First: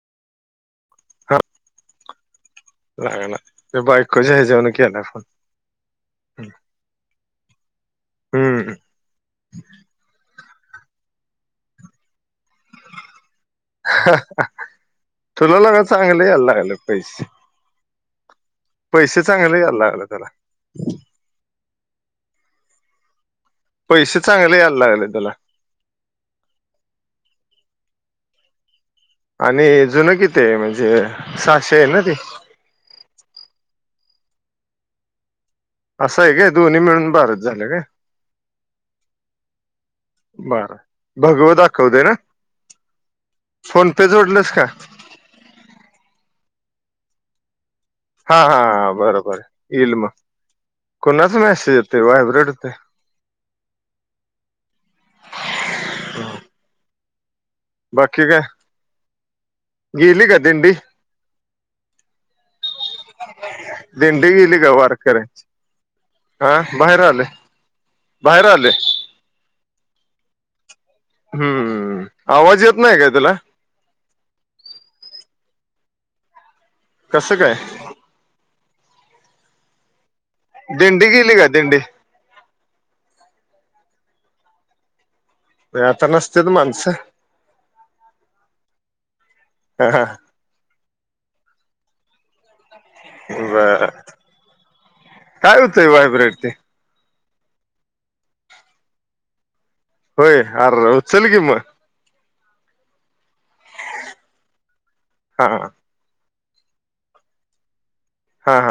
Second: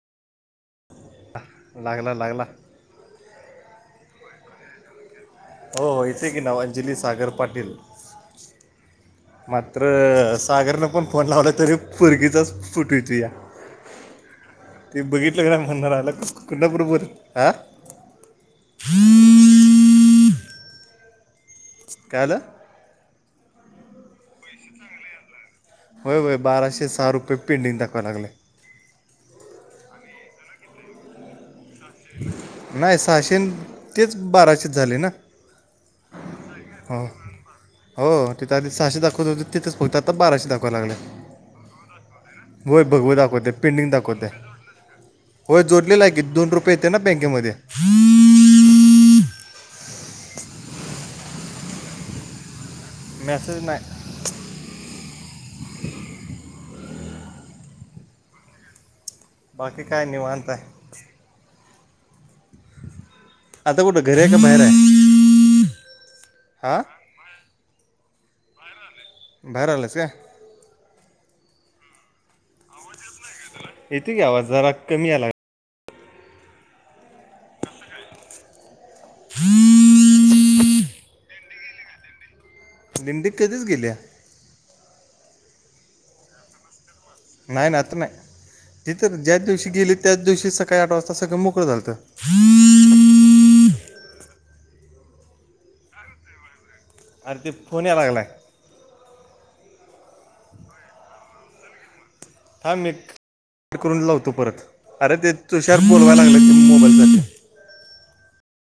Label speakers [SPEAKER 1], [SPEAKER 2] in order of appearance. [SPEAKER 1] लागला लागला
[SPEAKER 2] लागे ना ते बाक कोच्या आहे जाऊन कि आहे फून
[SPEAKER 1] हो हो इथे की नाव अंजली सागर पाटील
[SPEAKER 2] हम्म
[SPEAKER 1] मात्र सागरनं पण फोन लावला तरी फुरगीचाच फुट इचू या ते बघितलं काय
[SPEAKER 2] तुला लगा
[SPEAKER 1] म्हणणार आला
[SPEAKER 2] चांगलं यायला लागलं
[SPEAKER 1] कुं्हापूरपर
[SPEAKER 2] पैसे
[SPEAKER 1] हा
[SPEAKER 2] पैसे चांगले यायला लागला त्याला
[SPEAKER 1] कायलं
[SPEAKER 2] पैसे चांगले यायला लागले त्याला
[SPEAKER 1] होय होय बाराशे सहा रुपये पेंडडींग दाखवा लागले
[SPEAKER 2] आणि जुनं किती म्हणजे सहाशे आहे ना ते
[SPEAKER 1] नाही सहाशे तेच बाराशे झाले ना
[SPEAKER 2] असं आहे काय दोन्ही मिळून भारत झालं का
[SPEAKER 1] हो तिथ आी सहाश दावत हो तिंच फघतो आता बाराे दाखवाव लागले
[SPEAKER 2] भगवत दाखवते ना
[SPEAKER 1] व भगववाताा कोते
[SPEAKER 2] फोन
[SPEAKER 1] पिंडिंग दा
[SPEAKER 2] पे
[SPEAKER 1] कोते
[SPEAKER 2] जोडलंस का
[SPEAKER 1] हो जोडलेला आहे की दोन रुपये येते ना बँकेमध्ये
[SPEAKER 2] हा हा हा बरोबर इलम कोणाच मॅसेज येत व्हायब्रेड होते
[SPEAKER 1] मेसेज नाही
[SPEAKER 2] [inaudible] बाकी काय
[SPEAKER 1] बाकी काय
[SPEAKER 2] गेली का
[SPEAKER 1] निवाांता
[SPEAKER 2] दिंडी
[SPEAKER 1] आता कुठं घरी
[SPEAKER 2] दिंडी
[SPEAKER 1] आहे का
[SPEAKER 2] गेली
[SPEAKER 1] बाहेर
[SPEAKER 2] ग
[SPEAKER 1] आहे
[SPEAKER 2] वार करायची हा बाहेर आले बाहेर आले
[SPEAKER 1] बाहेर आलंस का
[SPEAKER 2] हम्म आवाज येत नाही काय तुला
[SPEAKER 1] इथे ग्या आवाज जरा कमी आला
[SPEAKER 2] कसं काय दिंडी गेली का दिंडी
[SPEAKER 1] दिंडी कधीच गेल्या.
[SPEAKER 2] वता नसते त माणसं.
[SPEAKER 1] नाही ना आता नाही ति तर ज्या दिवशी गेली त्याच दिवशी स- काही आठ वाजता सगळं मोकळ झालंत.
[SPEAKER 2] बर काय होतंय वयब्रेड ते?
[SPEAKER 1] अरे ते फोन या लागला.
[SPEAKER 2] होय आर उचल की मग.
[SPEAKER 1] हां मी करून लावतो परत अरे ते
[SPEAKER 2] हा
[SPEAKER 1] तुषर बोोलवाय लागलं क मोबाईल-
[SPEAKER 2] हा हा